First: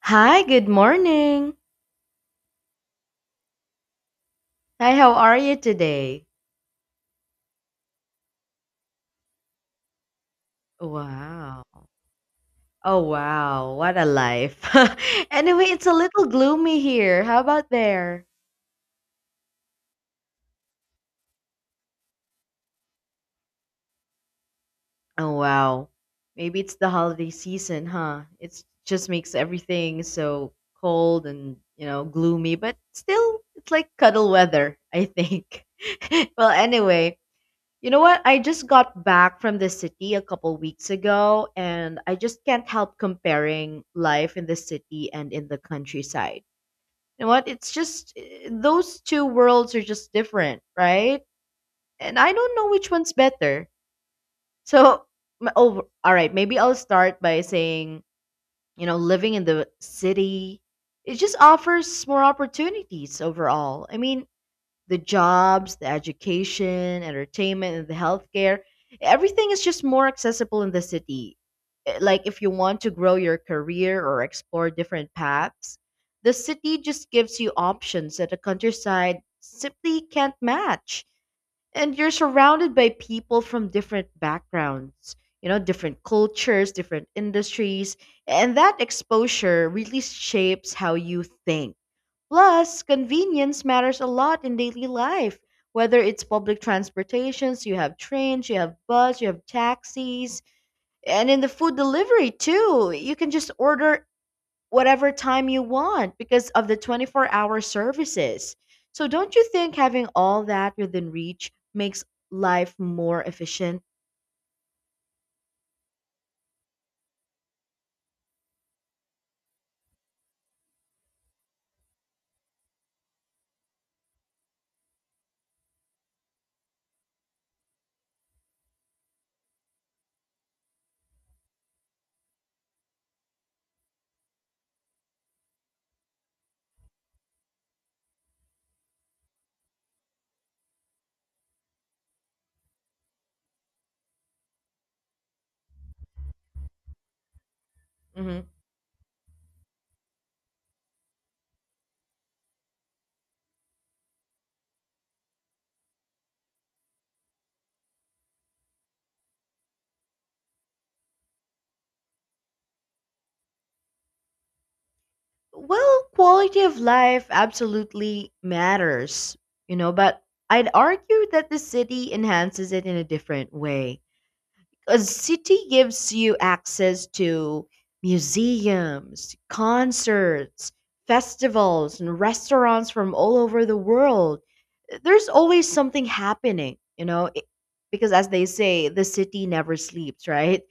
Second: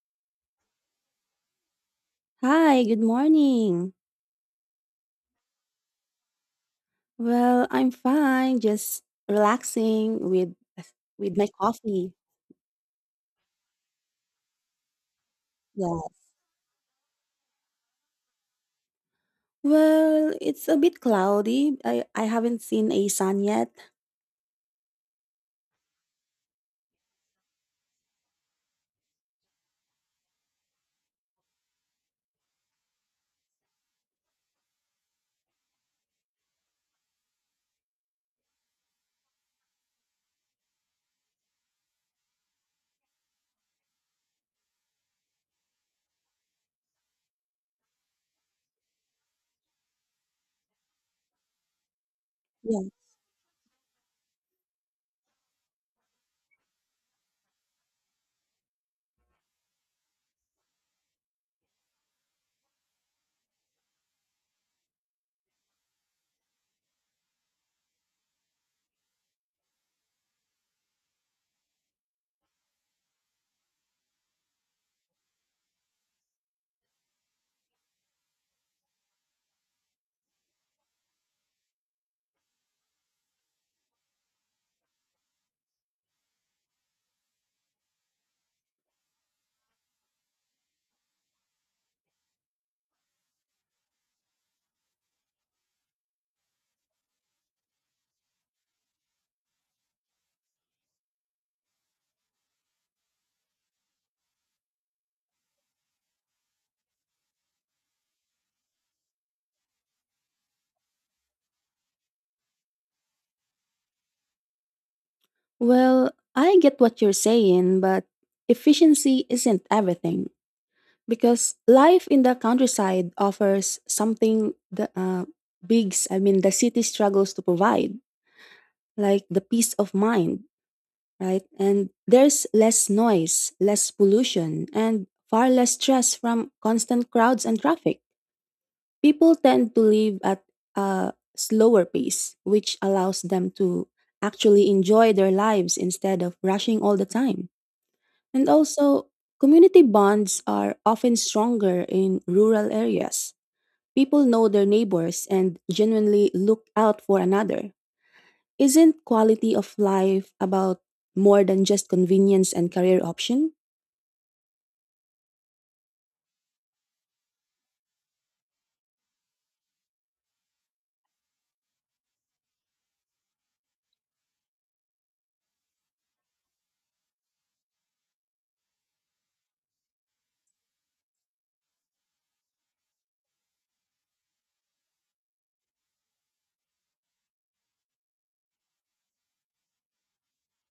Hi, good morning. Hi, good morning. Hi, how are you today? Well, I'm fine, just relaxing with my Wow. coffee. Oh, wow. What a life. Anyway, it's a Yeah. little gloomy here. How about there? Well, it's a bit cloudy. I haven't seen a sun yet. Oh, wow. Maybe it's the holiday season, huh? It just makes everything so cold and, you know, gloomy, but still, it's like cuddle weather, I think. Well, anyway, you know what? I just got back from the city a couple weeks ago, and I just can't help comparing life in the city and in the countryside. You know what? It's just those two worlds are just different, right? And I don't know Yeah. which one's better. So, all right, maybe I'll start by saying, you know, living in the city, it just offers more opportunities overall. I mean, the jobs, the education, entertainment, and the healthcare. Everything is just more accessible in the city. Like if you want to grow your career or explore different paths, the city just gives you options that the countryside simply can't match. And you're surrounded by people from different backgrounds, you know, different cultures, different industries, and that exposure really shapes how you think. Plus, convenience matters a lot in daily life. Whether it's public transportations, you have trains, you have bus, you have taxis, and in the food delivery too. You can just order whatever time you want because of the 24-hour services. So don't you think having all that within reach makes life more efficient? Well, I get what you're saying, but efficiency isn't everything because life in the countryside offers something the the city struggles to provide, like the peace of mind right? And there's less noise, less pollution, and far less stress from constant crowds and traffic. People tend to live at a slower pace, which allows them to actually enjoy their lives instead of rushing all the time. Hmm. And also, community bonds are often stronger in rural areas. People know their neighbors and genuinely look out for another isn't quality of life about more than just convenience and career option? Well, quality of life absolutely matters, you know, but I'd argue that the city enhances it in a different way. A city gives you access to museums, concerts, festivals, and restaurants from all over the world. There's always something happening, you know, because as they say, the city never sleeps, right?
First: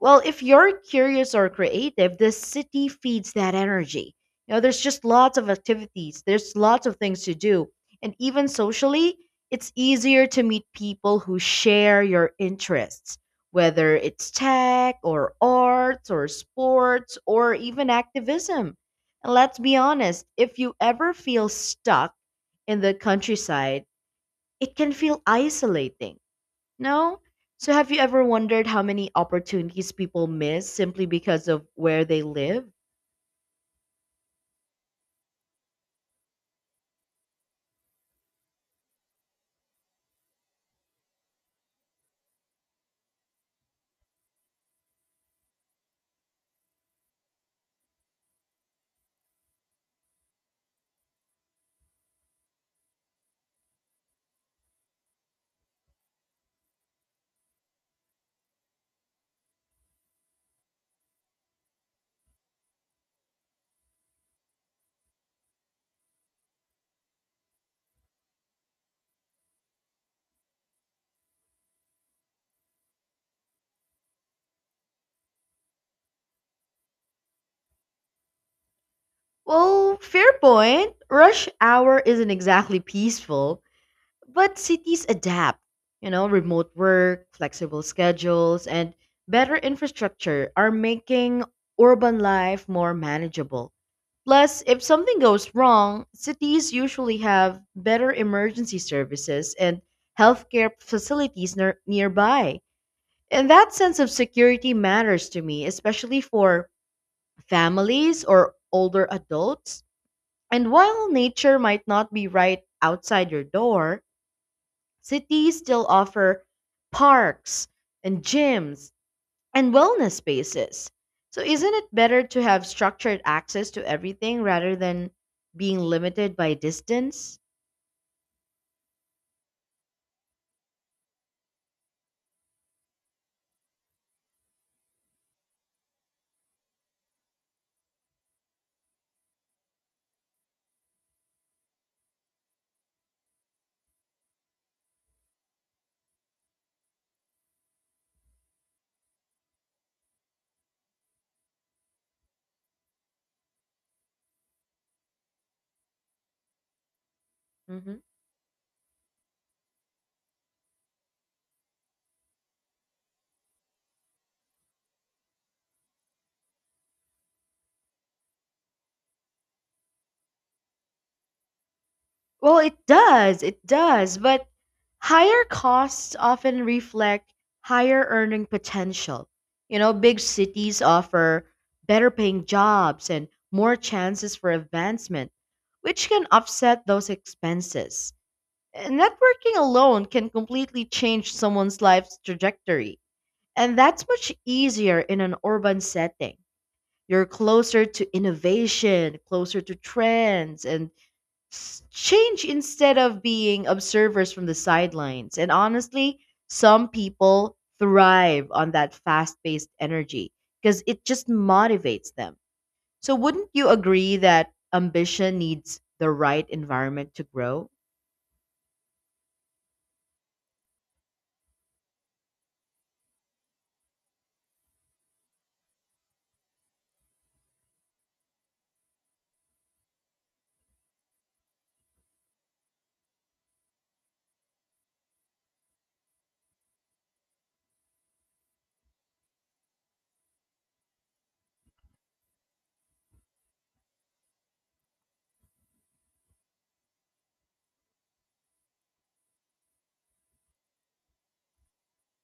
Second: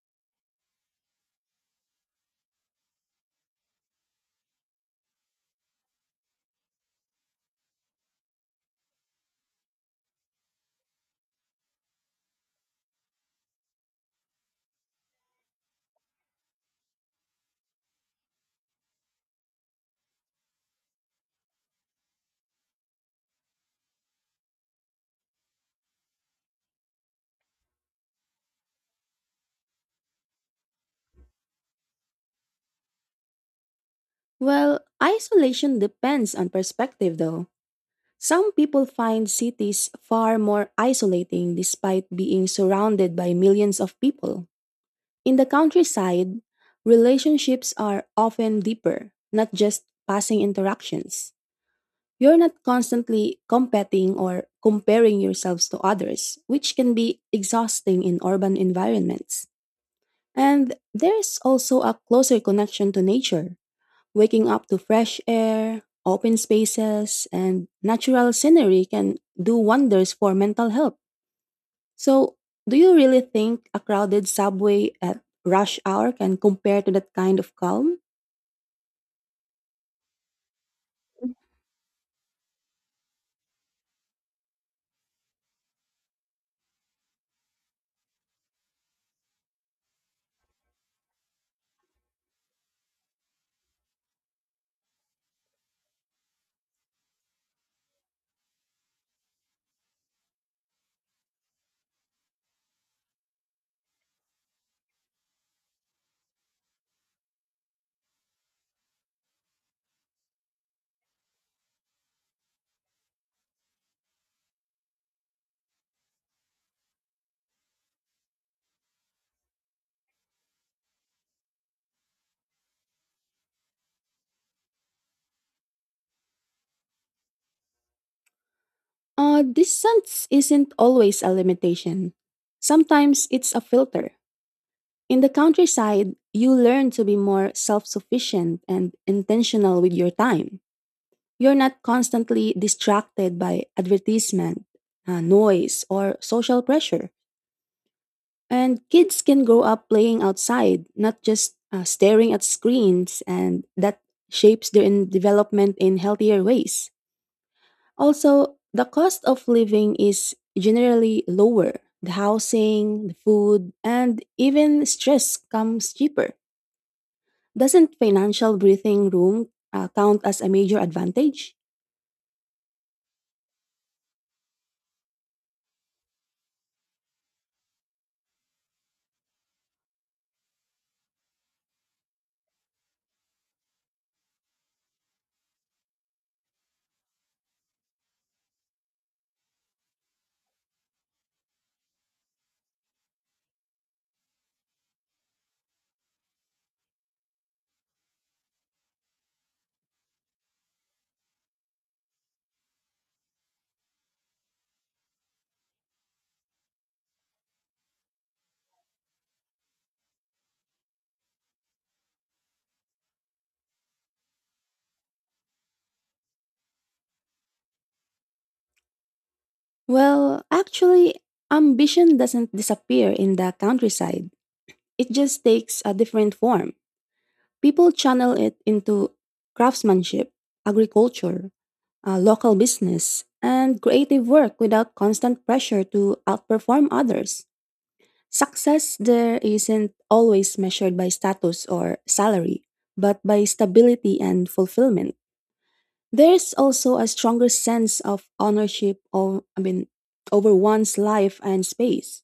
Well, if you're curious or creative, the city feeds that energy. You know, there's just lots of activities, there's lots of things to do. And even socially, it's easier to meet people who share your interests, whether it's tech or arts or sports or even activism. And let's be honest, if you ever feel stuck in the countryside, it can feel isolating, no? So have you ever wondered how many opportunities people miss simply because of where they live? Well, isolation depends on perspective though. Some people find cities far more isolating despite being surrounded by millions of people. In the countryside, relationships are often deeper, not just passing interactions. You're not constantly competing or comparing yourselves to others, which can be exhausting in urban environments. And there's also a closer connection to nature, waking up to fresh air, open spaces, and natural scenery can do wonders for mental health. So, do you really think a crowded subway at rush hour can compare to that kind of calm? Well, fair point. Rush hour isn't exactly peaceful, but cities adapt. You know, remote work, flexible schedules, and better infrastructure are making urban life more manageable. Plus, if something goes wrong, cities usually have better emergency services and healthcare facilities nearby. And that sense of security matters to me, especially for families or older adults. And while nature might not be right outside your door, cities still offer parks and gyms and wellness spaces. So, isn't it better to have structured access to everything rather than being limited by distance? Distance isn't always a limitation. Sometimes it's a filter. In the countryside, you learn to be more self sufficient and intentional with your time. You're not constantly distracted by advertisement, noise, or social pressure. And kids can grow up playing outside, not just staring at screens, and that shapes their development in healthier ways. Mhm. Also, the cost of living is generally lower. The housing, the food, and even stress comes cheaper. Doesn't financial breathing room count as a major advantage? Well, it does. It does. But higher costs often reflect higher earning potential. You know, big cities offer better paying jobs and more chances for advancement, which can offset those expenses. And networking alone can completely change someone's life's trajectory. And that's much easier in an urban setting. You're closer to innovation, closer to trends, and change instead of being observers from the sidelines. And honestly, some people thrive on that fast paced energy because it just motivates them. So, wouldn't you agree that ambition needs the right environment to grow? Well, actually, ambition doesn't disappear in the countryside. It just takes a different form. People channel it into craftsmanship, agriculture, local business, and creative work without constant pressure to outperform others. Success there isn't always measured by status or salary, but by stability and fulfillment. There's also a stronger sense of ownership over one's life and space.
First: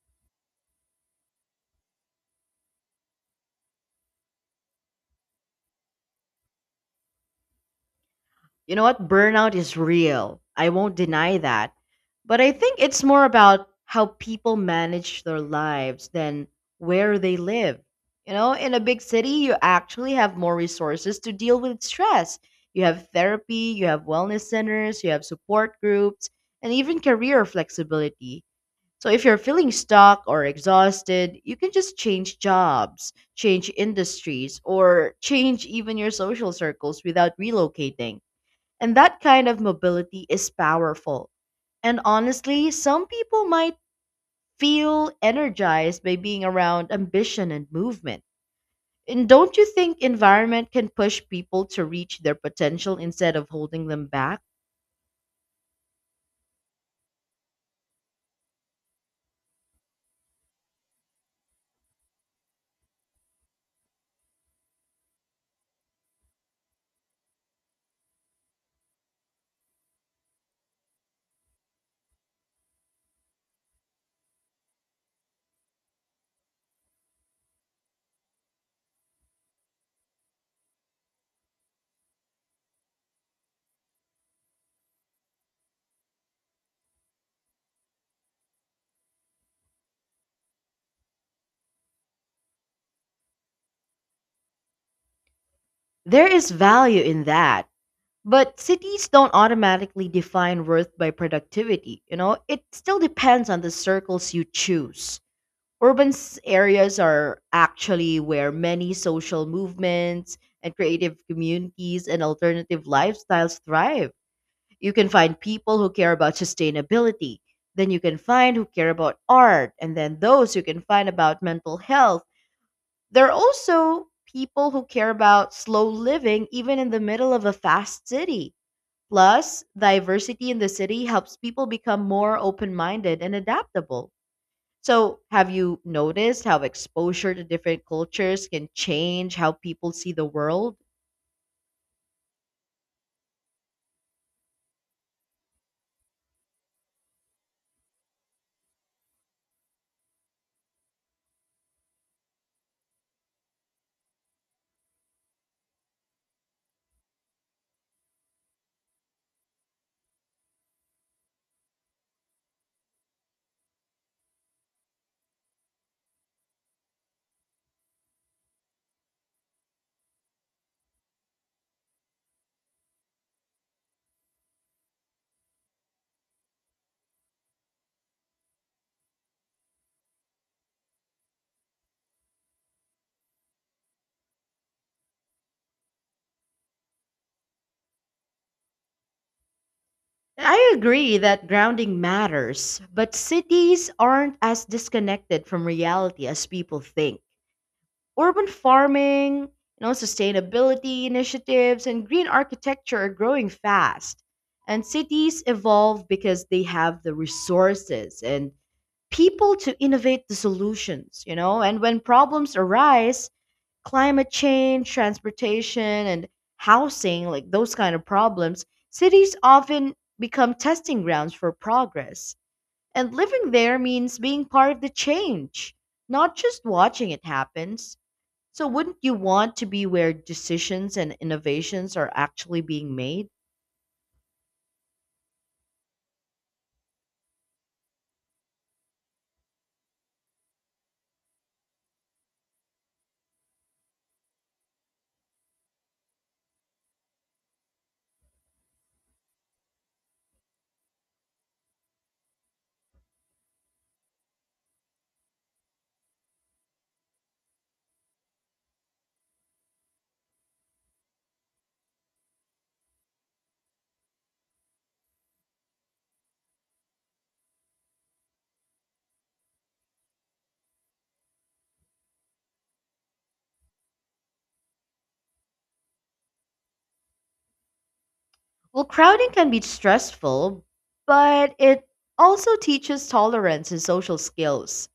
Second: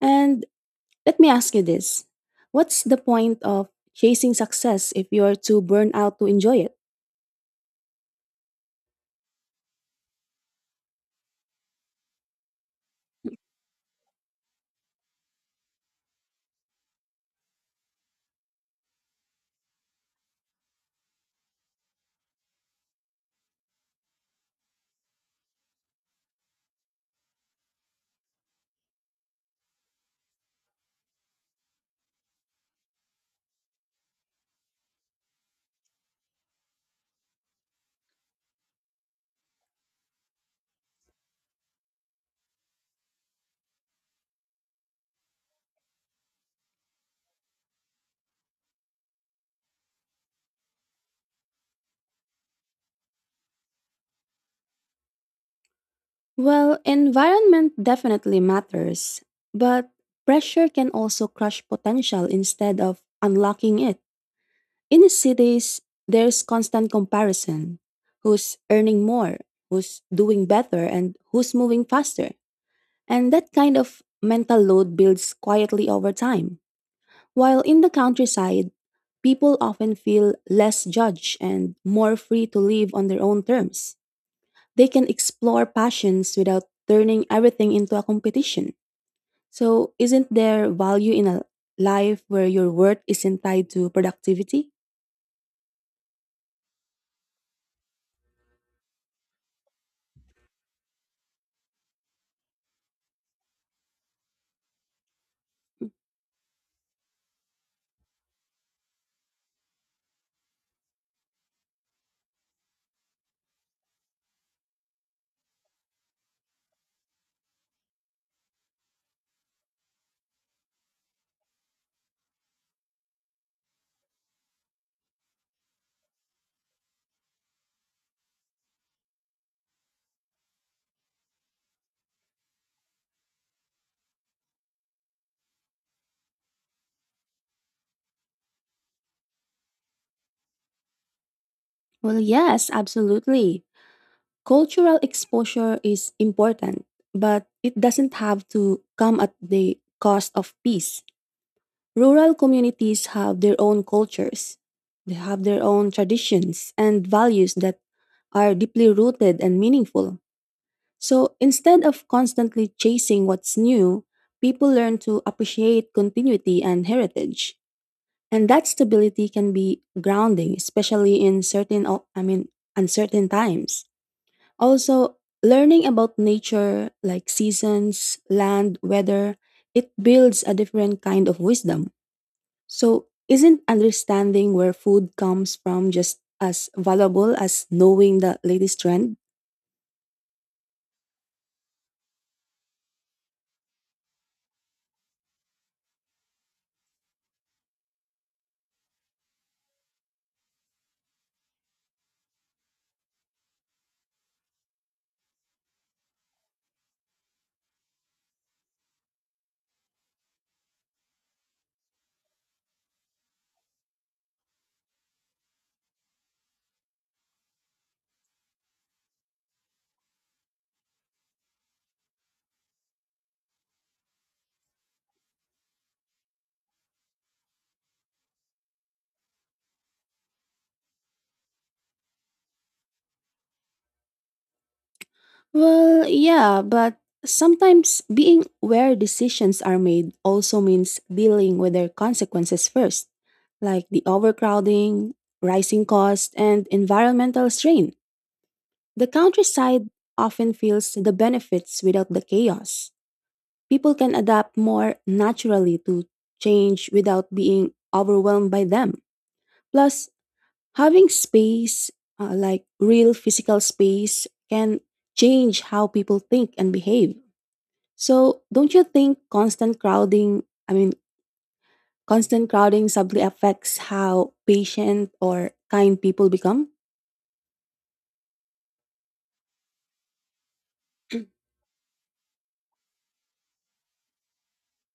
And let me ask you this. What's the point of chasing success if you're too burned out to enjoy it? You know what? Burnout is real. I won't deny that. But I think it's more about how people manage their lives than where they live. You know, in a big city, you actually have more resources to deal with stress. You have therapy, you have wellness centers, you have support groups, and even career flexibility. So if you're feeling stuck or exhausted, you can just change jobs, change industries, or change even your social circles without relocating, and that kind of mobility is powerful. And honestly, some people might feel energized by being around ambition and movement. And don't you think environment can push people to reach their potential instead of holding them back? Well, environment definitely matters, but pressure can also crush potential instead of unlocking it. In the cities, there's constant comparison who's earning more, who's doing better, and who's moving faster. And that kind of mental load builds quietly over time. While in the countryside, people often feel less judged and more free to live on their own terms. They can explore passions without turning everything into a competition. So, isn't there value in a life where your worth isn't tied to productivity? There is value in that. But cities don't automatically define worth by productivity, you know? It still depends on the circles you choose. Urban areas are actually where many social movements and creative communities and alternative lifestyles thrive. You can find people who care about sustainability, then you can find who care about art, and then those you can find about mental health. There are also people who care about slow living even in the middle of a fast city. Plus, diversity in the city helps people become more open minded and adaptable. So, have you noticed how exposure to different cultures can change how people see the world? Well, yes, absolutely. Cultural exposure is important, but it doesn't have to come at the cost of peace. Rural communities have their own cultures. They have their own traditions and values that are deeply rooted and meaningful. So instead of constantly chasing what's new, people learn to appreciate continuity and heritage. And that stability can be grounding, especially in certain, o- I mean, uncertain times. Also, learning about nature, like seasons, land, weather, it builds a different kind of wisdom. So, isn't understanding where food comes from just as valuable as knowing the latest trend? I agree that grounding matters, but cities aren't as disconnected from reality as people think. Urban farming, you know, sustainability initiatives and green architecture are growing fast. And cities evolve because they have the resources and people to innovate the solutions, you know? And when problems arise, climate change, transportation, and housing, like those kind of problems, cities often become testing grounds for progress. And living there means being part of the change, not just watching it happen. So wouldn't you want to be where decisions and innovations are actually being made? Well, yeah, but sometimes being where decisions are made also means dealing with their consequences first, like the overcrowding, rising costs, and environmental strain. The countryside often feels the benefits without the chaos. People can adapt more naturally to change without being overwhelmed by them. Plus, having space, like real physical space, can change how people think and behave. So, don't you think I mean, constant crowding subtly affects how patient or kind people become? Well, crowding can be stressful, but it also teaches tolerance and social skills.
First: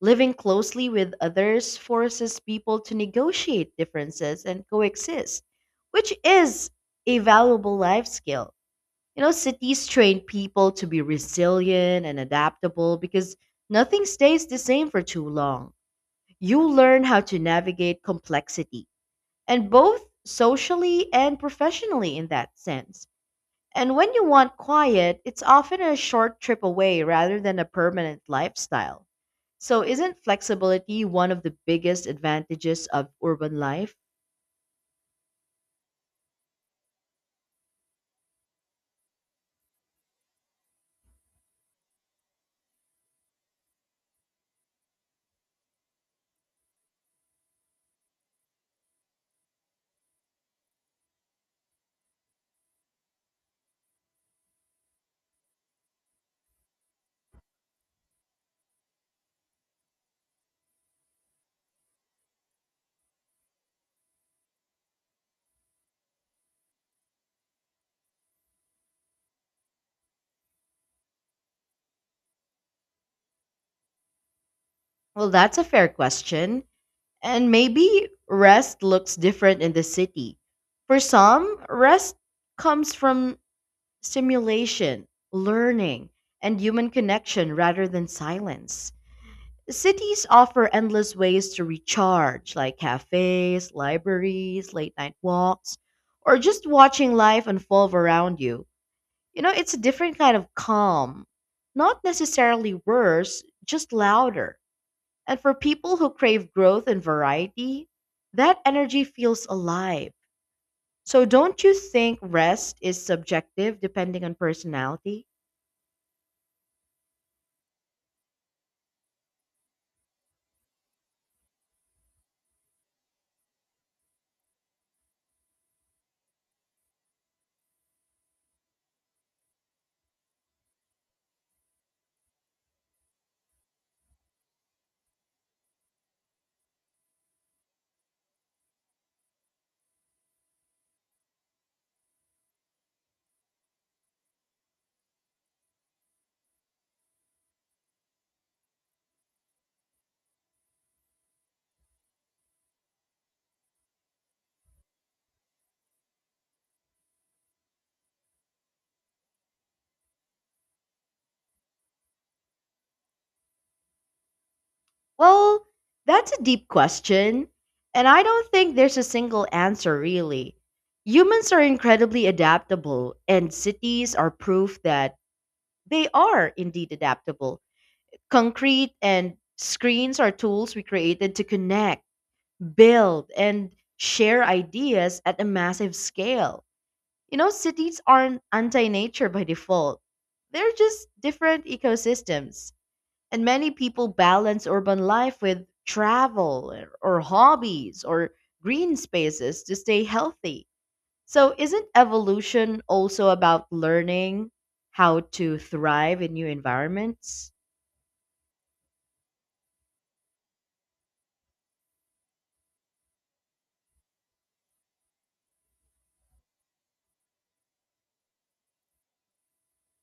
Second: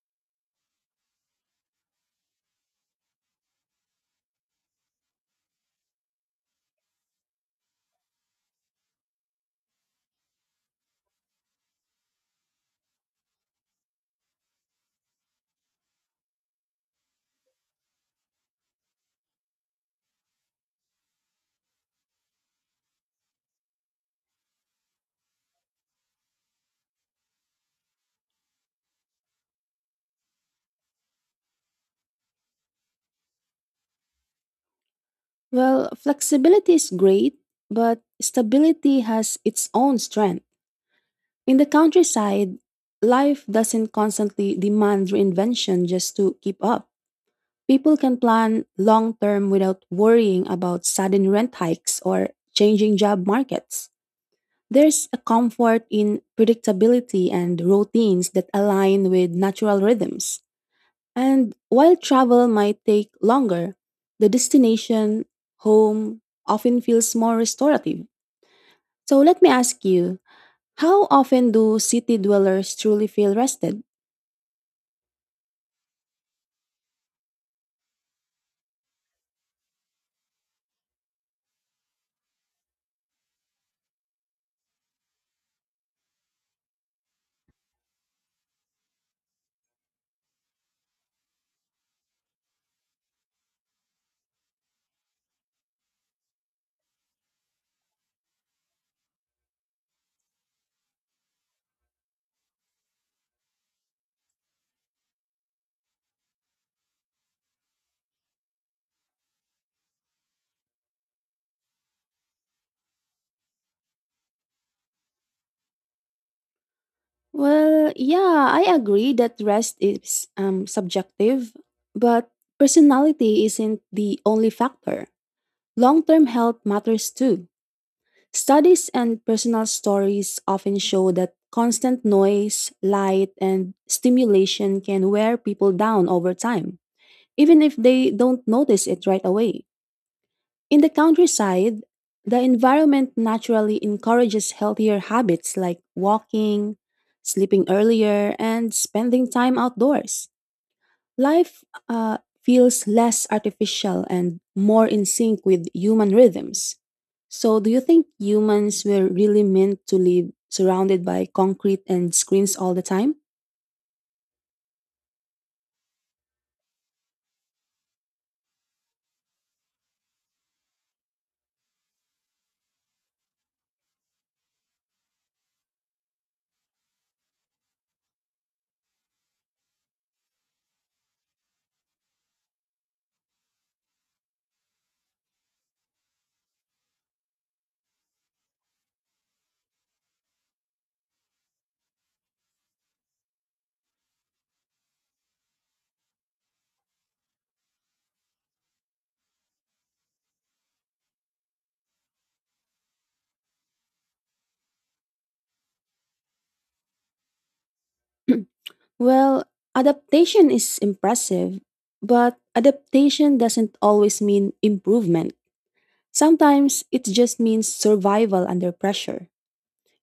Living closely with others forces people to negotiate differences and coexist, which is a valuable life skill. You know, cities train people to be resilient and adaptable because nothing stays the same for too long. You learn how to navigate complexity, and both socially and professionally in that sense. And when you want quiet, it's often a short trip away rather than a permanent lifestyle. So, isn't flexibility one of the biggest advantages of urban life? Well, flexibility is great, but stability has its own strength. In the countryside, life doesn't constantly demand reinvention just to keep up. People can plan long term without worrying about sudden rent hikes or changing job markets. There's a comfort in predictability and routines that align with natural rhythms. And while travel might take longer, the destination, home, often feels more restorative. So let me ask you how often do city dwellers truly feel rested? Well, that's a fair question. And maybe rest looks different in the city. For some, rest comes from stimulation, learning, and human connection rather than silence. Cities offer endless ways to recharge, like cafes, libraries, late night walks, or just watching life unfold around you. You know, it's a different kind of calm. Not necessarily worse, just louder. And for people who crave growth and variety, that energy feels alive. So don't you think rest is subjective depending on personality? Well, yeah, I agree that rest is subjective, but personality isn't the only factor. Long term health matters too. Studies and personal stories often show that constant noise, light, and stimulation can wear people down over time, even if they don't notice it right away. In the countryside, the environment naturally encourages healthier habits like walking, sleeping earlier, and spending time outdoors. Life feels less artificial and more in sync with human rhythms. So, do you think humans were really meant to live surrounded by concrete and screens all the time? Well, that's a deep question, and I don't think there's a single answer really. Humans are incredibly adaptable, and cities are proof that they are indeed adaptable. Concrete and screens are tools we created to connect, build, and share ideas at a massive scale. You know, cities aren't anti nature by default, they're just different ecosystems. And many people balance urban life with travel or hobbies or green spaces to stay healthy. So, isn't evolution also about learning how to thrive in new environments? Well, adaptation is impressive, but adaptation doesn't always mean improvement. Sometimes it just means survival under pressure.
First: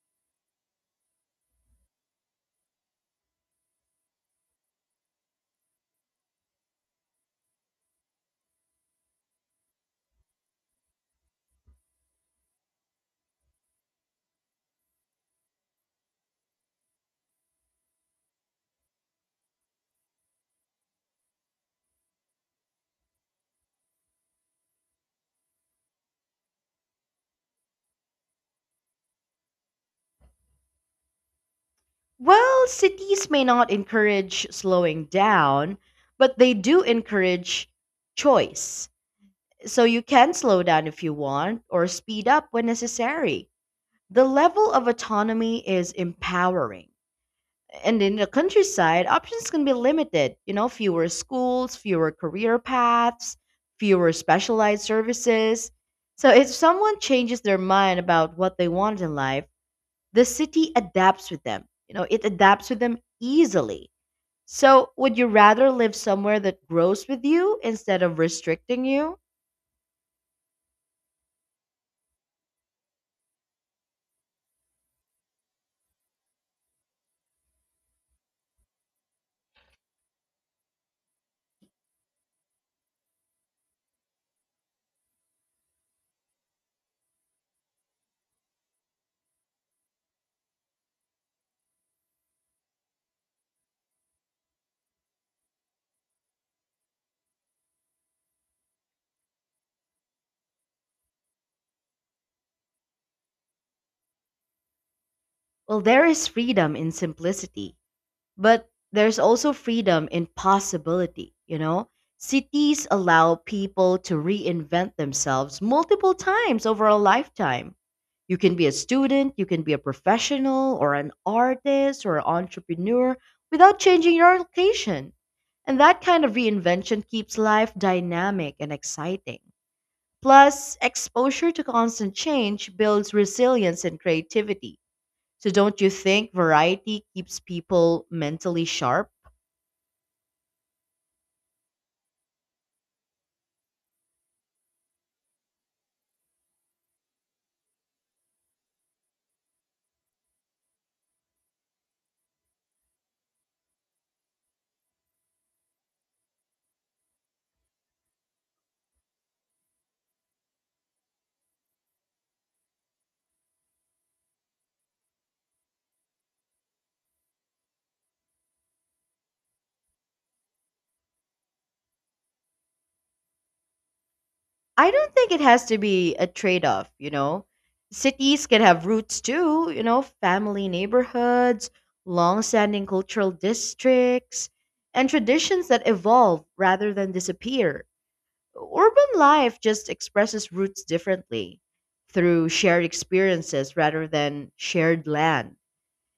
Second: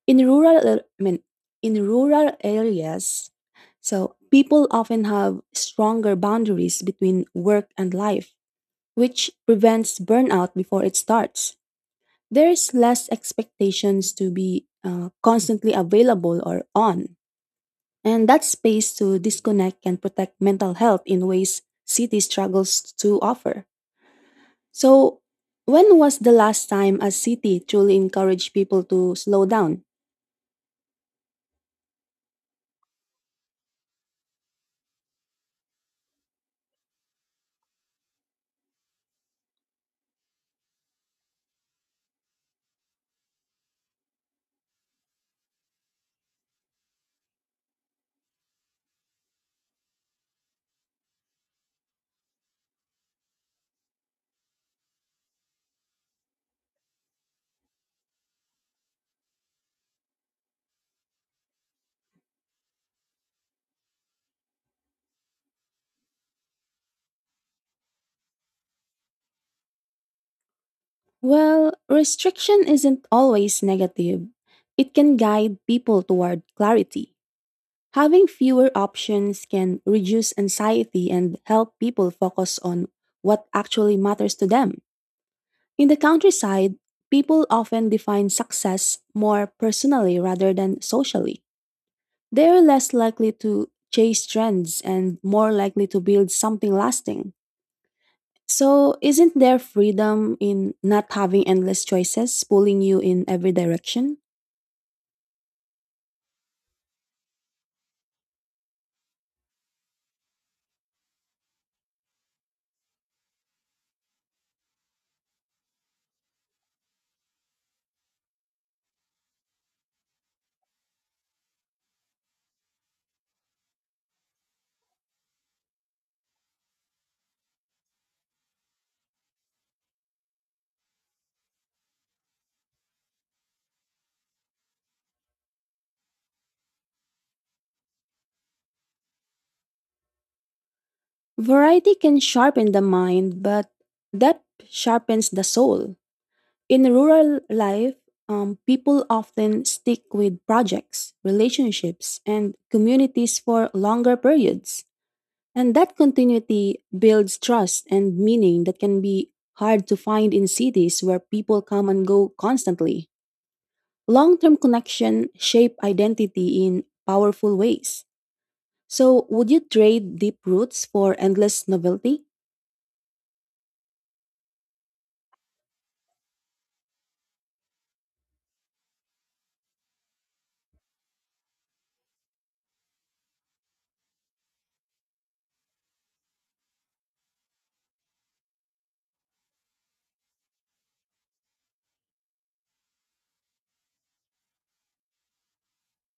In rural, ar- I mean, In rural areas, so people often have stronger boundaries between work and life, which prevents burnout before it starts. There's less expectations to be constantly available or on, and that space to disconnect can protect mental health in ways city struggles to offer. So, when was the last time a city truly encouraged people to slow down? Well, cities may not encourage slowing down, but they do encourage choice. So, you can slow down if you want or speed up when necessary. The level of autonomy is empowering, and in the countryside, options can be limited. You know, fewer schools, fewer career paths, fewer specialized services. So if someone changes their mind about what they want in life, the city adapts with them. You know, it adapts with them easily. So would you rather live somewhere that grows with you instead of restricting you? Well, restriction isn't always negative. It can guide people toward clarity. Having fewer options can reduce anxiety and help people focus on what actually matters to them. In the countryside, people often define success more personally rather than socially. They're less likely to chase trends and more likely to build something lasting. So, isn't there freedom in not having endless choices pulling you in every direction? Well, there is freedom in simplicity. But there's also freedom in possibility, you know? Cities allow people to reinvent themselves multiple times over a lifetime. You can be a student, you can be a professional, or an artist, or an entrepreneur without changing your location. And that kind of reinvention keeps life dynamic and exciting. Plus, exposure to constant change builds resilience and creativity. So, don't you think variety keeps people mentally sharp? Variety can sharpen the mind, but depth sharpens the soul. In rural life, people often stick with projects, relationships, and communities for longer periods. And that continuity builds trust and meaning that can be hard to find in cities where people come and go constantly. Long term connection shape identity in powerful ways. So, would you trade deep roots for endless novelty? I don't think it has to be a trade off, you know. Cities can have roots too, you know, family neighborhoods, long standing cultural districts, and traditions that evolve rather than disappear. Urban life just expresses roots differently through shared experiences rather than shared land.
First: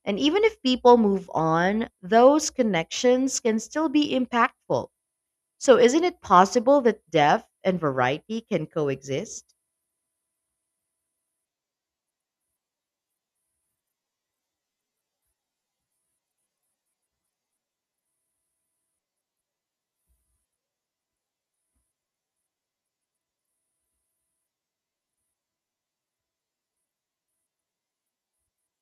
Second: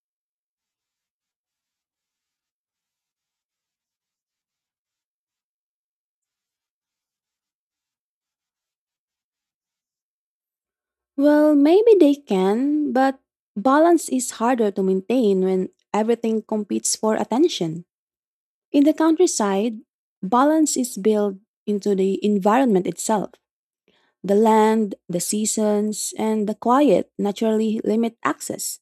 And even if people move on, those connections can still be impactful. So, isn't it possible that depth and variety can coexist? Well, maybe they can, but balance is harder to maintain when everything competes for attention. In the countryside, balance is built into the environment itself. The land, the seasons, and the quiet naturally limit access.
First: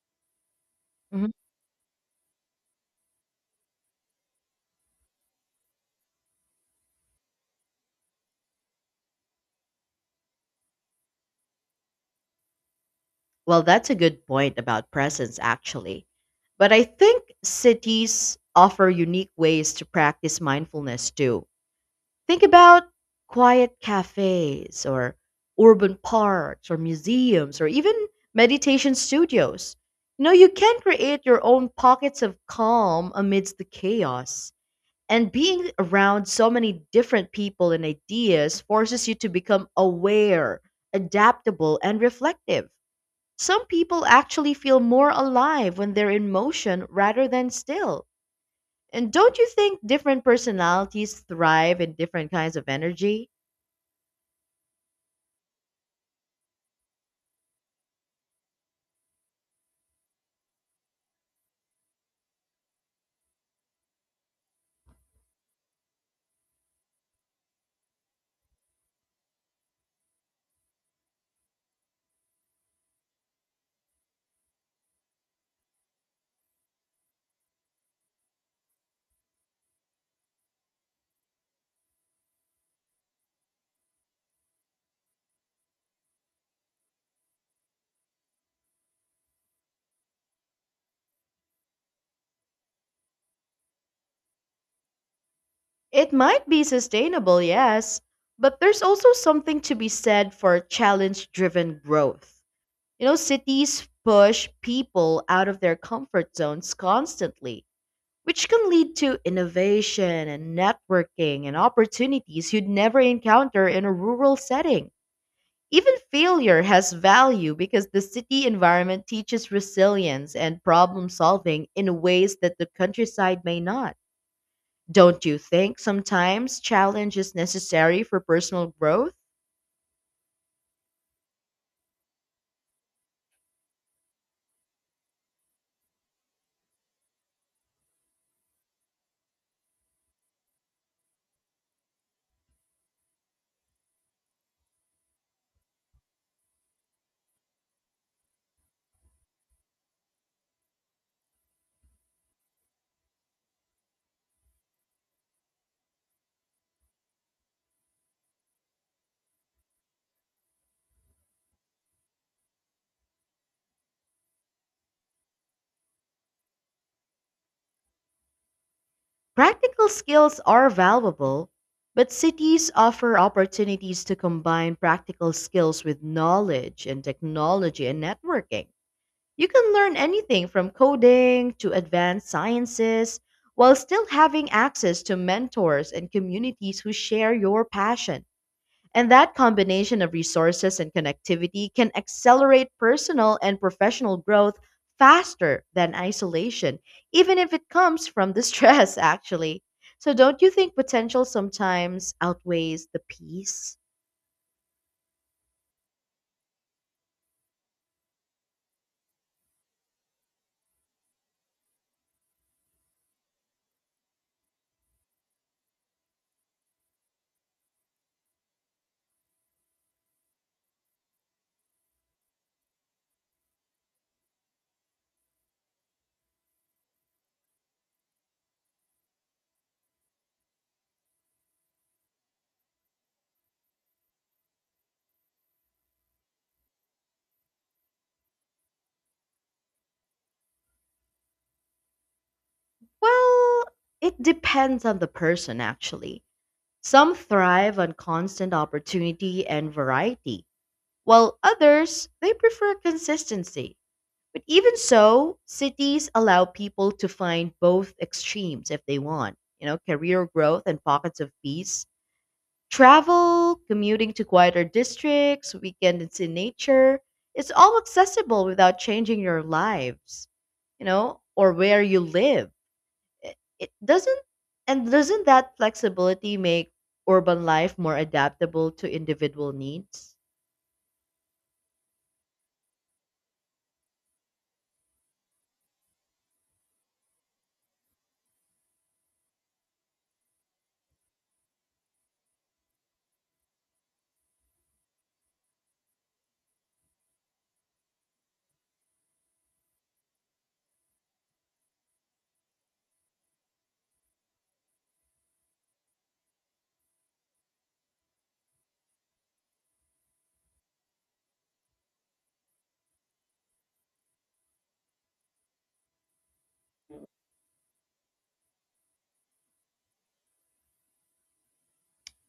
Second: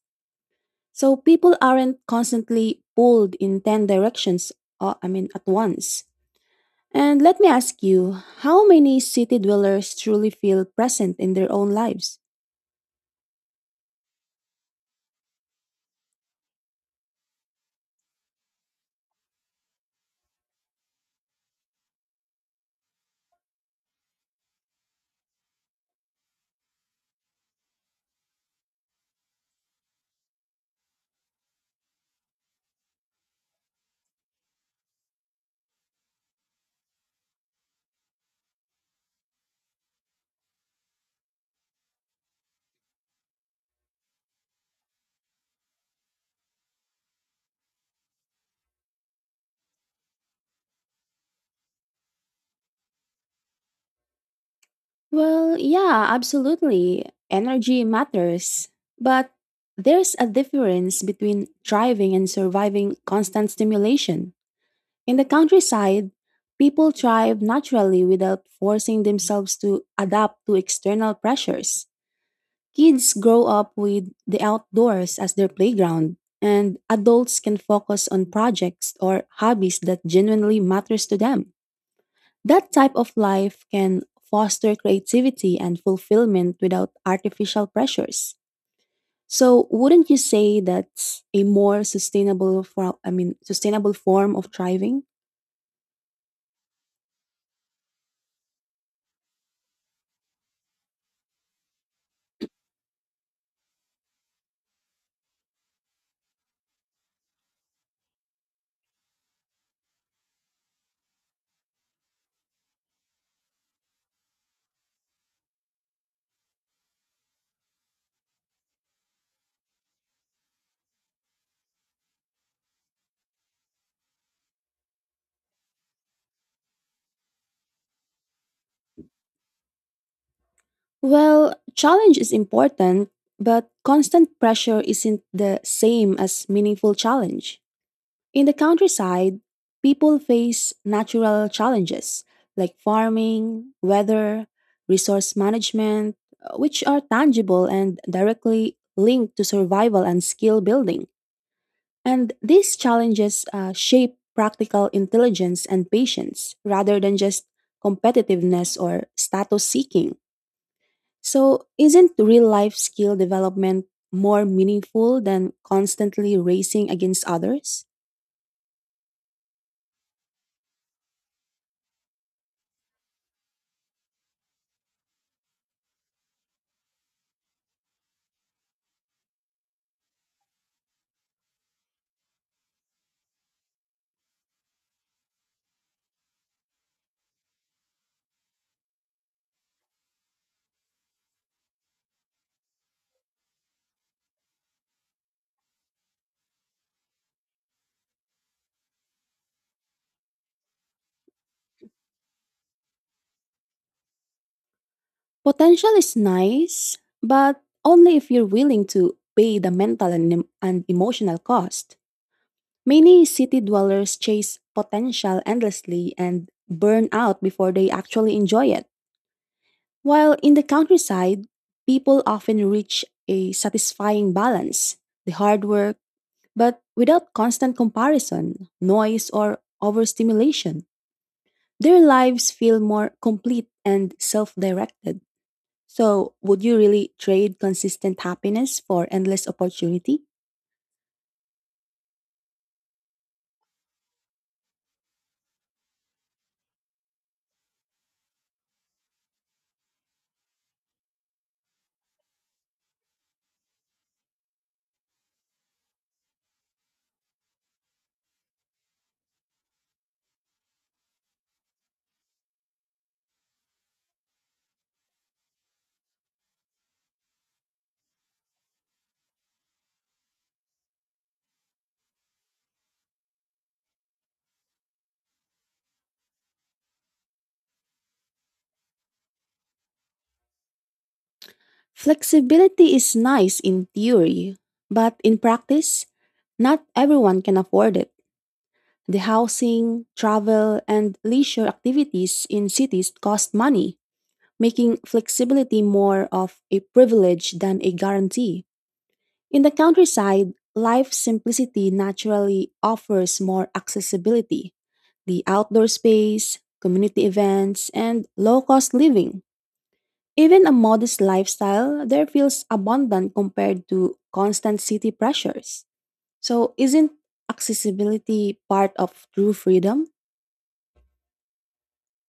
So Mhm. people aren't constantly pulled in 10 directions, at once. And let me ask you, how many city dwellers truly feel present in their own lives? Well, that's a good point about presence, actually. But I think cities offer unique ways to practice mindfulness too. Think about quiet cafes or urban parks or museums or even meditation studios. You know, you can create your own pockets of calm amidst the chaos. And being around so many different people and ideas forces you to become aware, adaptable, and reflective. Some people actually feel more alive when they're in motion rather than still. And don't you think different personalities thrive in different kinds of energy? Well, yeah, absolutely. Energy matters. But there's a difference between thriving and surviving constant stimulation. In the countryside, people thrive naturally without forcing themselves to adapt to external pressures. Kids grow up with the outdoors as their playground, and adults can focus on projects or hobbies that genuinely matters to them. That type of life can foster creativity and fulfillment without artificial pressures. So, wouldn't you say that's a more sustainable form of thriving? It might be sustainable, yes, but there's also something to be said for challenge driven growth. You know, cities push people out of their comfort zones constantly, which can lead to innovation and networking and opportunities you'd never encounter in a rural setting. Even failure has value because the city environment teaches resilience and problem solving in ways that the countryside may not. Don't you think sometimes challenge is necessary for personal growth? Well, challenge is important, but constant pressure isn't the same as meaningful challenge. In the countryside, people face natural challenges like farming, weather, resource management, which are tangible and directly linked to survival and skill building. And these challenges shape practical intelligence and patience rather than just competitiveness or status seeking. So, isn't real life skill development more meaningful than constantly racing against others? Practical skills are valuable, but cities offer opportunities to combine practical skills with knowledge and technology and networking. You can learn anything from coding to advanced sciences while still having access to mentors and communities who share your passion. And that combination of resources and connectivity can accelerate personal and professional growth faster than isolation, even if it comes from the stress, actually. So, don't you think potential sometimes outweighs the peace? Potential is nice, but only if you're willing to pay the mental and emotional cost. Many city dwellers chase potential endlessly and burn out before they actually enjoy it. While in the countryside, people often reach a satisfying balance, the hard work, but without constant comparison, noise, or overstimulation. Their lives feel more complete and self directed. So, would you really trade consistent happiness for endless opportunity? Well, it depends on the person, actually. Some thrive on constant opportunity and variety, while others they prefer consistency. But even so, cities allow people to find both extremes if they want, you know, career growth and pockets of peace. Travel, commuting to quieter districts, weekends in nature, it's all accessible without changing your lives, you know, or where you live. It doesn't and Doesn't that flexibility make urban life more adaptable to individual needs? Flexibility is nice in theory, but in practice, not everyone can afford it. The housing, travel, and leisure activities in cities cost money, making flexibility more of a privilege than a guarantee. In the countryside, life's simplicity naturally offers more accessibility, the outdoor space, community events, and low cost living. Even a modest lifestyle there feels abundant compared to constant city pressures. So, isn't accessibility part of true freedom?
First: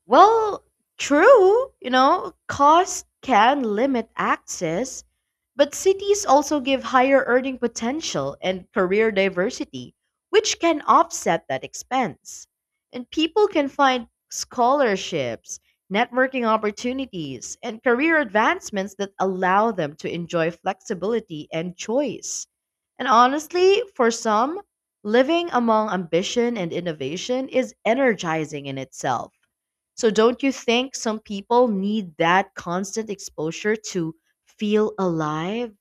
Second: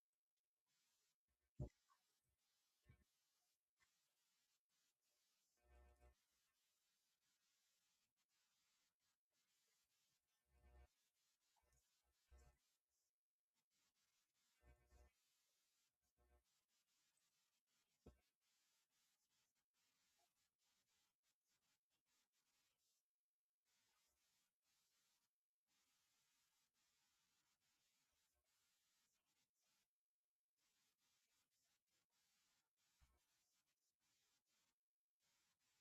Well, true, you know, cost can limit access, but cities also give higher earning potential and career diversity, which can offset that expense. And people can find scholarships, networking opportunities, and career advancements that allow them to enjoy flexibility and choice. And honestly, for some, living among ambition and innovation is energizing in itself, so don't you think some people need that constant exposure to feel alive?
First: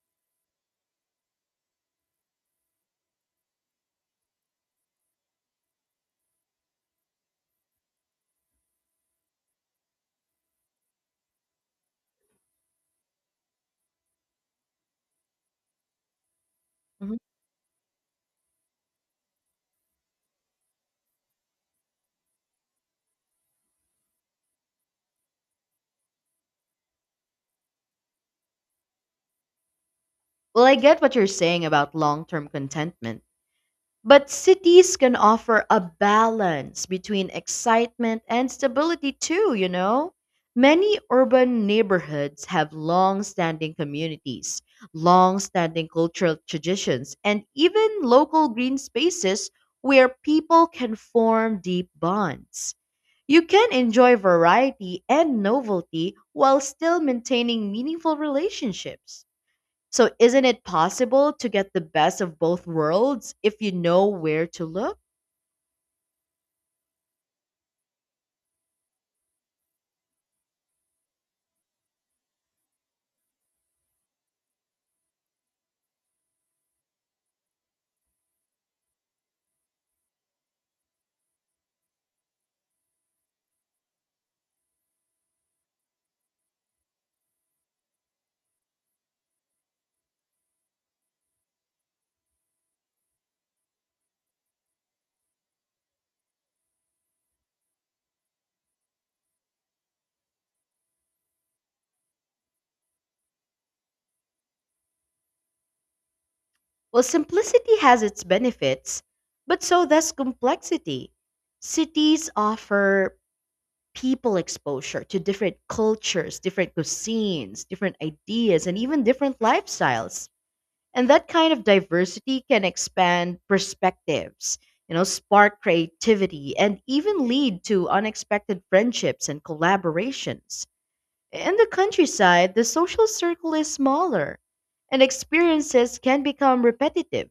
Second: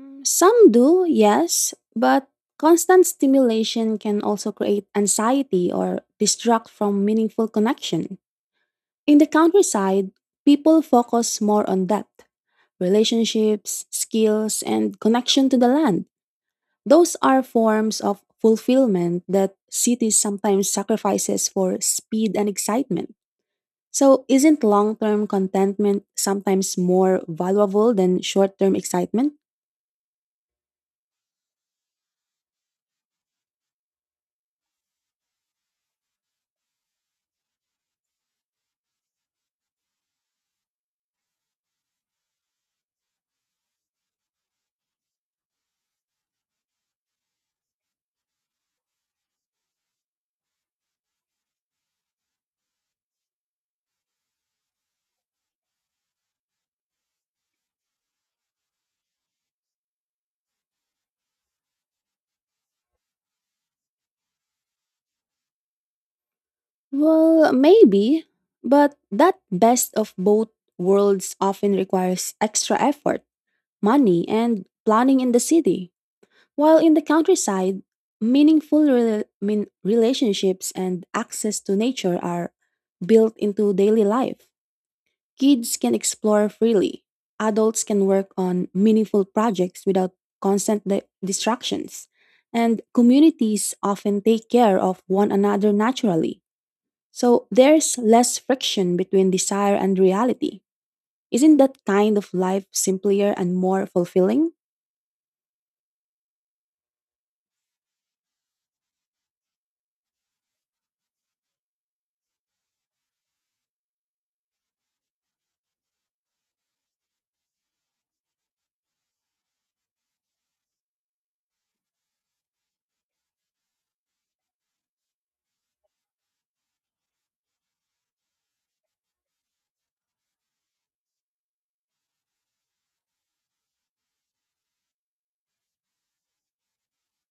Mm, some do, yes, but constant stimulation can also create anxiety or distract from meaningful connection. In the countryside, people focus more on depth, relationships, skills, and connection to the land. Those Mhm. are forms of fulfillment that cities sometimes sacrifices for speed and excitement. So, isn't long term contentment sometimes more valuable than short term excitement? Well, I get what you're saying about long term contentment. But cities can offer a balance between excitement and stability too, you know? Many urban neighborhoods have long standing communities, long standing cultural traditions, and even local green spaces where people can form deep bonds. You can enjoy variety and novelty while still maintaining meaningful relationships. So, isn't it possible to get the best of both worlds if you know where to look? Well, maybe, but that best of both worlds often requires extra effort, money, and planning in the city. While in the countryside, relationships and access to nature are built into daily life. Kids can explore freely. Adults can work on meaningful projects without constant distractions. And communities often take care of one another naturally so there's less friction between desire and reality. Isn't that kind of life simpler and more fulfilling? Well, simplicity has its benefits, but so does complexity. Cities offer people exposure to different cultures, different cuisines, different ideas, and even different lifestyles. And that kind of diversity can expand perspectives, you know, spark creativity, and even lead to unexpected friendships and collaborations. In the countryside, the social circle is smaller and experiences can become repetitive.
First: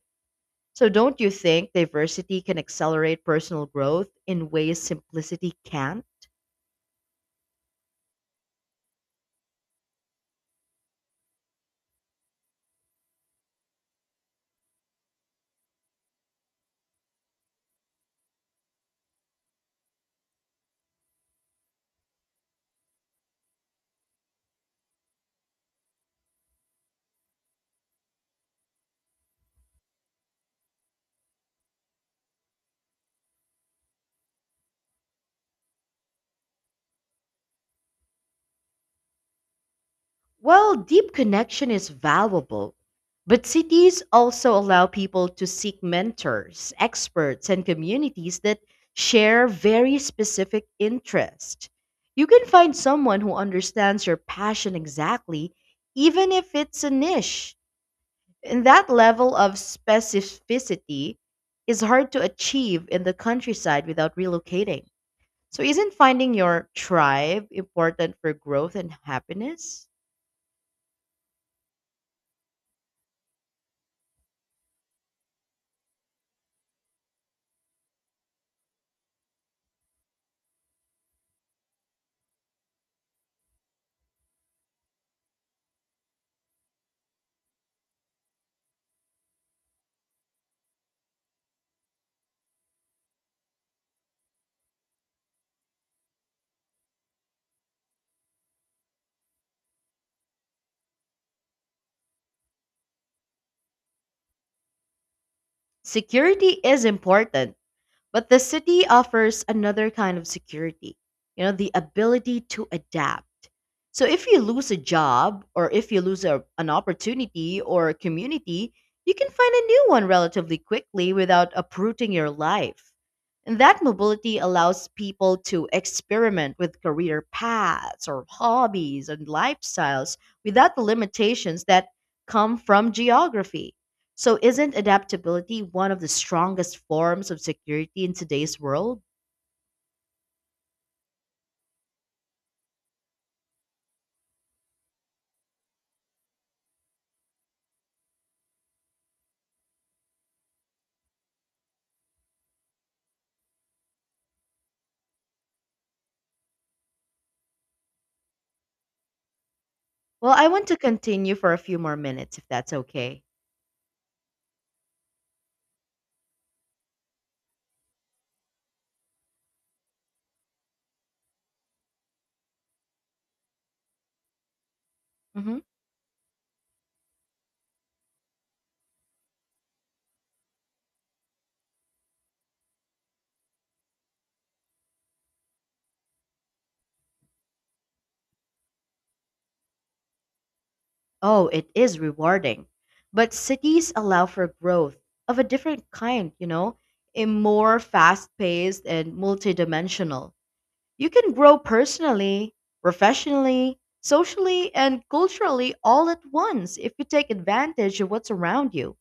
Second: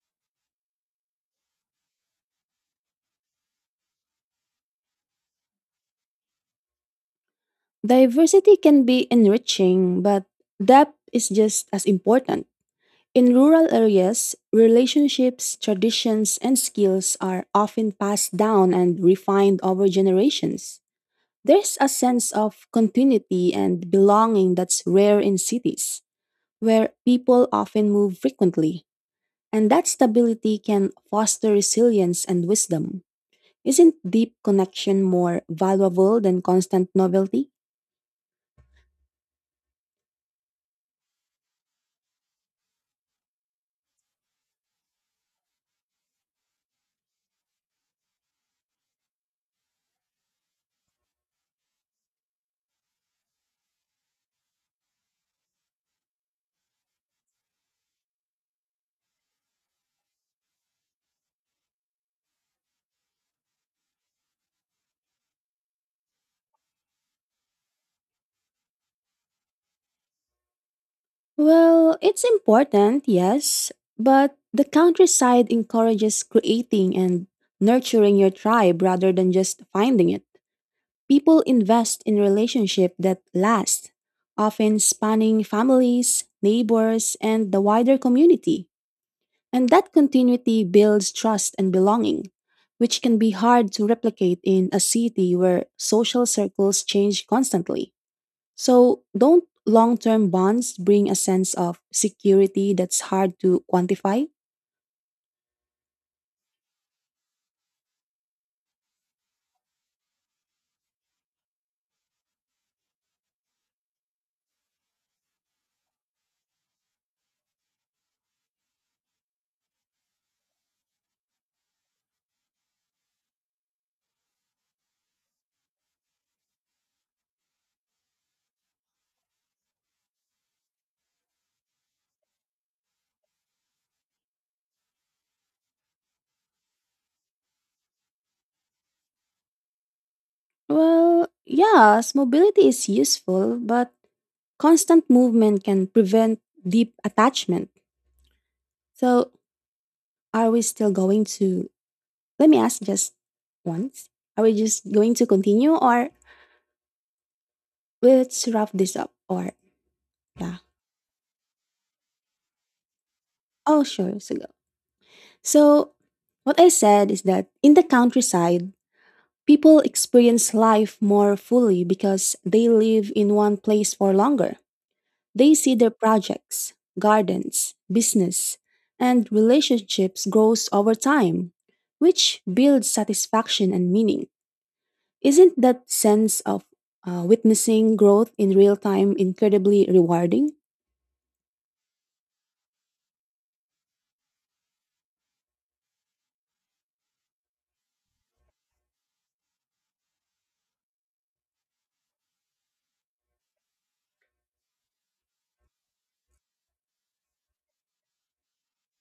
So, don't you think diversity can accelerate personal growth in ways simplicity can't? Diversity can be enriching, but depth is just as important. In rural areas, relationships, traditions, and skills are often passed down and refined over generations. There's a sense of continuity and belonging that's rare in cities, where people often move frequently. And that stability can foster resilience and wisdom. Isn't deep connection more valuable than constant novelty? Well, deep connection is valuable, but cities also allow people to seek mentors, experts, and communities that share very specific interests. You can find someone who understands your passion exactly, even if it's a niche. And that level of specificity is hard to achieve in the countryside without relocating. So, isn't finding your tribe important for growth and happiness? Well, it's important, yes, but the countryside encourages creating and nurturing your tribe rather than just finding it. People invest in relationships that last, often spanning families, neighbors, and the wider community. And that continuity builds trust and belonging, which can be hard to replicate in a city where social circles change constantly. So, don't long term bonds bring a sense of security that's hard to quantify? Security is important, but the city offers another kind of security, you know, the ability to adapt. So if you lose a job or if you lose a, an opportunity or a community, you can find a new one relatively quickly without uprooting your life. And that mobility allows people to experiment with career paths or hobbies and lifestyles without the limitations that come from geography. So, isn't adaptability one of the strongest forms of security in today's world? Well, yes, mobility is useful, but constant movement can prevent deep attachment. So, are we still going to? Let me ask just once. Are we just going to continue, or let's wrap this up, or Well, I Yeah. want to continue for a few more minutes if that's okay. Oh, sure. So what I said is that in the countryside, people experience life more fully because they live in one place for longer. They Hmm. see their projects, gardens, business, and relationships grows over time, which builds satisfaction and meaning. Isn't that sense of witnessing growth in real time incredibly rewarding? Oh, it is rewarding. But cities allow for growth of a different kind, you know, a more fast paced and multidimensional. You can grow personally, professionally, socially, and culturally all at once if you take advantage of what's around you.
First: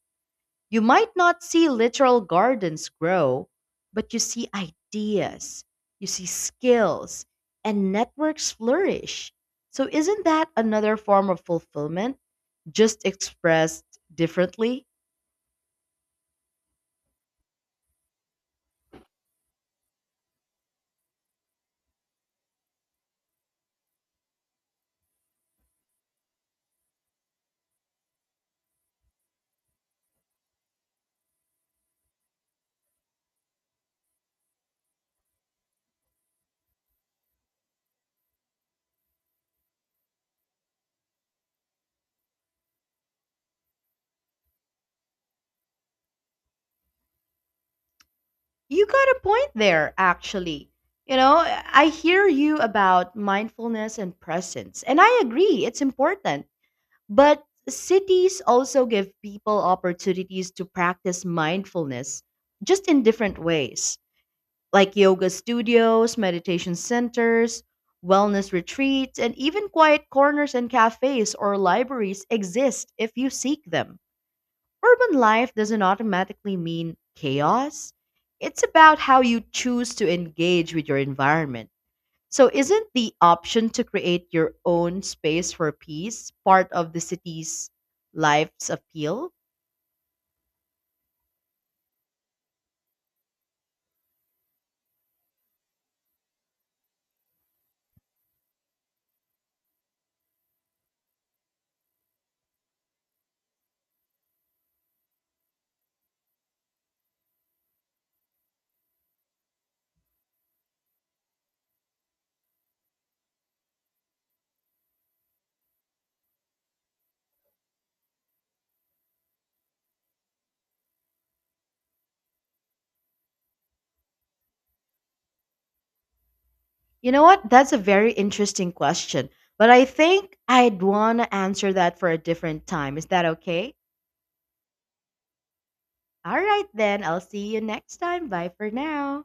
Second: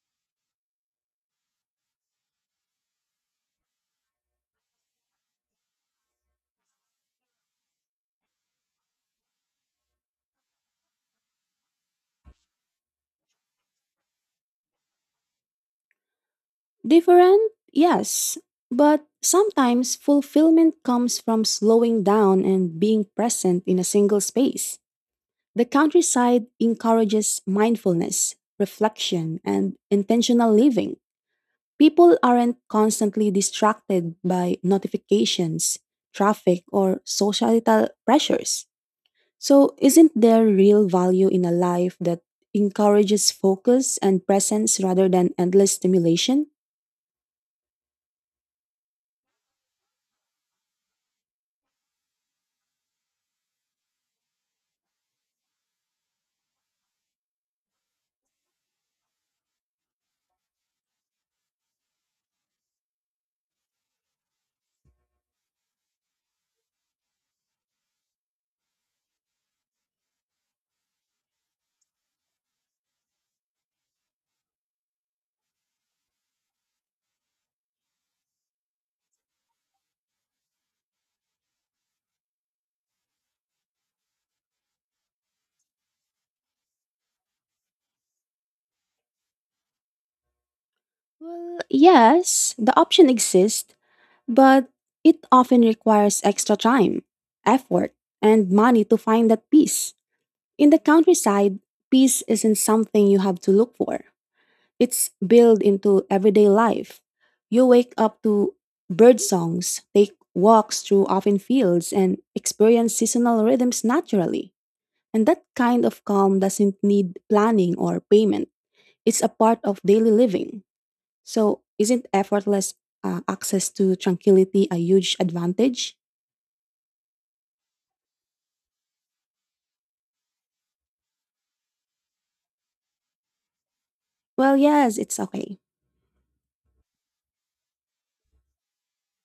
You might not see literal gardens grow, but you see ideas, you see skills, and networks flourish. So, isn't that another form of fulfillment, just expressed differently? Different, yes, but sometimes fulfillment comes from slowing down and being present in a single space. The countryside encourages mindfulness, reflection, and intentional living. People aren't constantly distracted by notifications, traffic, or societal pressures. So, isn't there real value in a life that encourages focus and presence rather than endless stimulation? You got a point there, actually. You know, I hear you about mindfulness and presence, and I agree, it's important. But cities also give people opportunities to practice mindfulness, just in different ways, like yoga studios, meditation centers, wellness retreats, and even quiet corners and cafes or libraries exist if you seek them. Urban life doesn't automatically mean chaos, it's about how you choose to engage with your environment. So, isn't the option to create your own space for peace part of the city's life's appeal? Well, yes, the option exists, but it often requires extra time, effort, and money to find that peace. In the countryside, peace isn't something you have to look for, it's built into everyday life. You wake up to bird songs, take walks through open fields, and experience seasonal rhythms naturally. And that kind of calm doesn't need planning or payment, it's a part of daily living. So, isn't effortless access to tranquility a huge advantage? You know what? That's a very interesting question, but I think I'd want to answer that for a different time. Is that okay? Well, yes, it's okay. All right, then. I'll see you next time. Bye for now.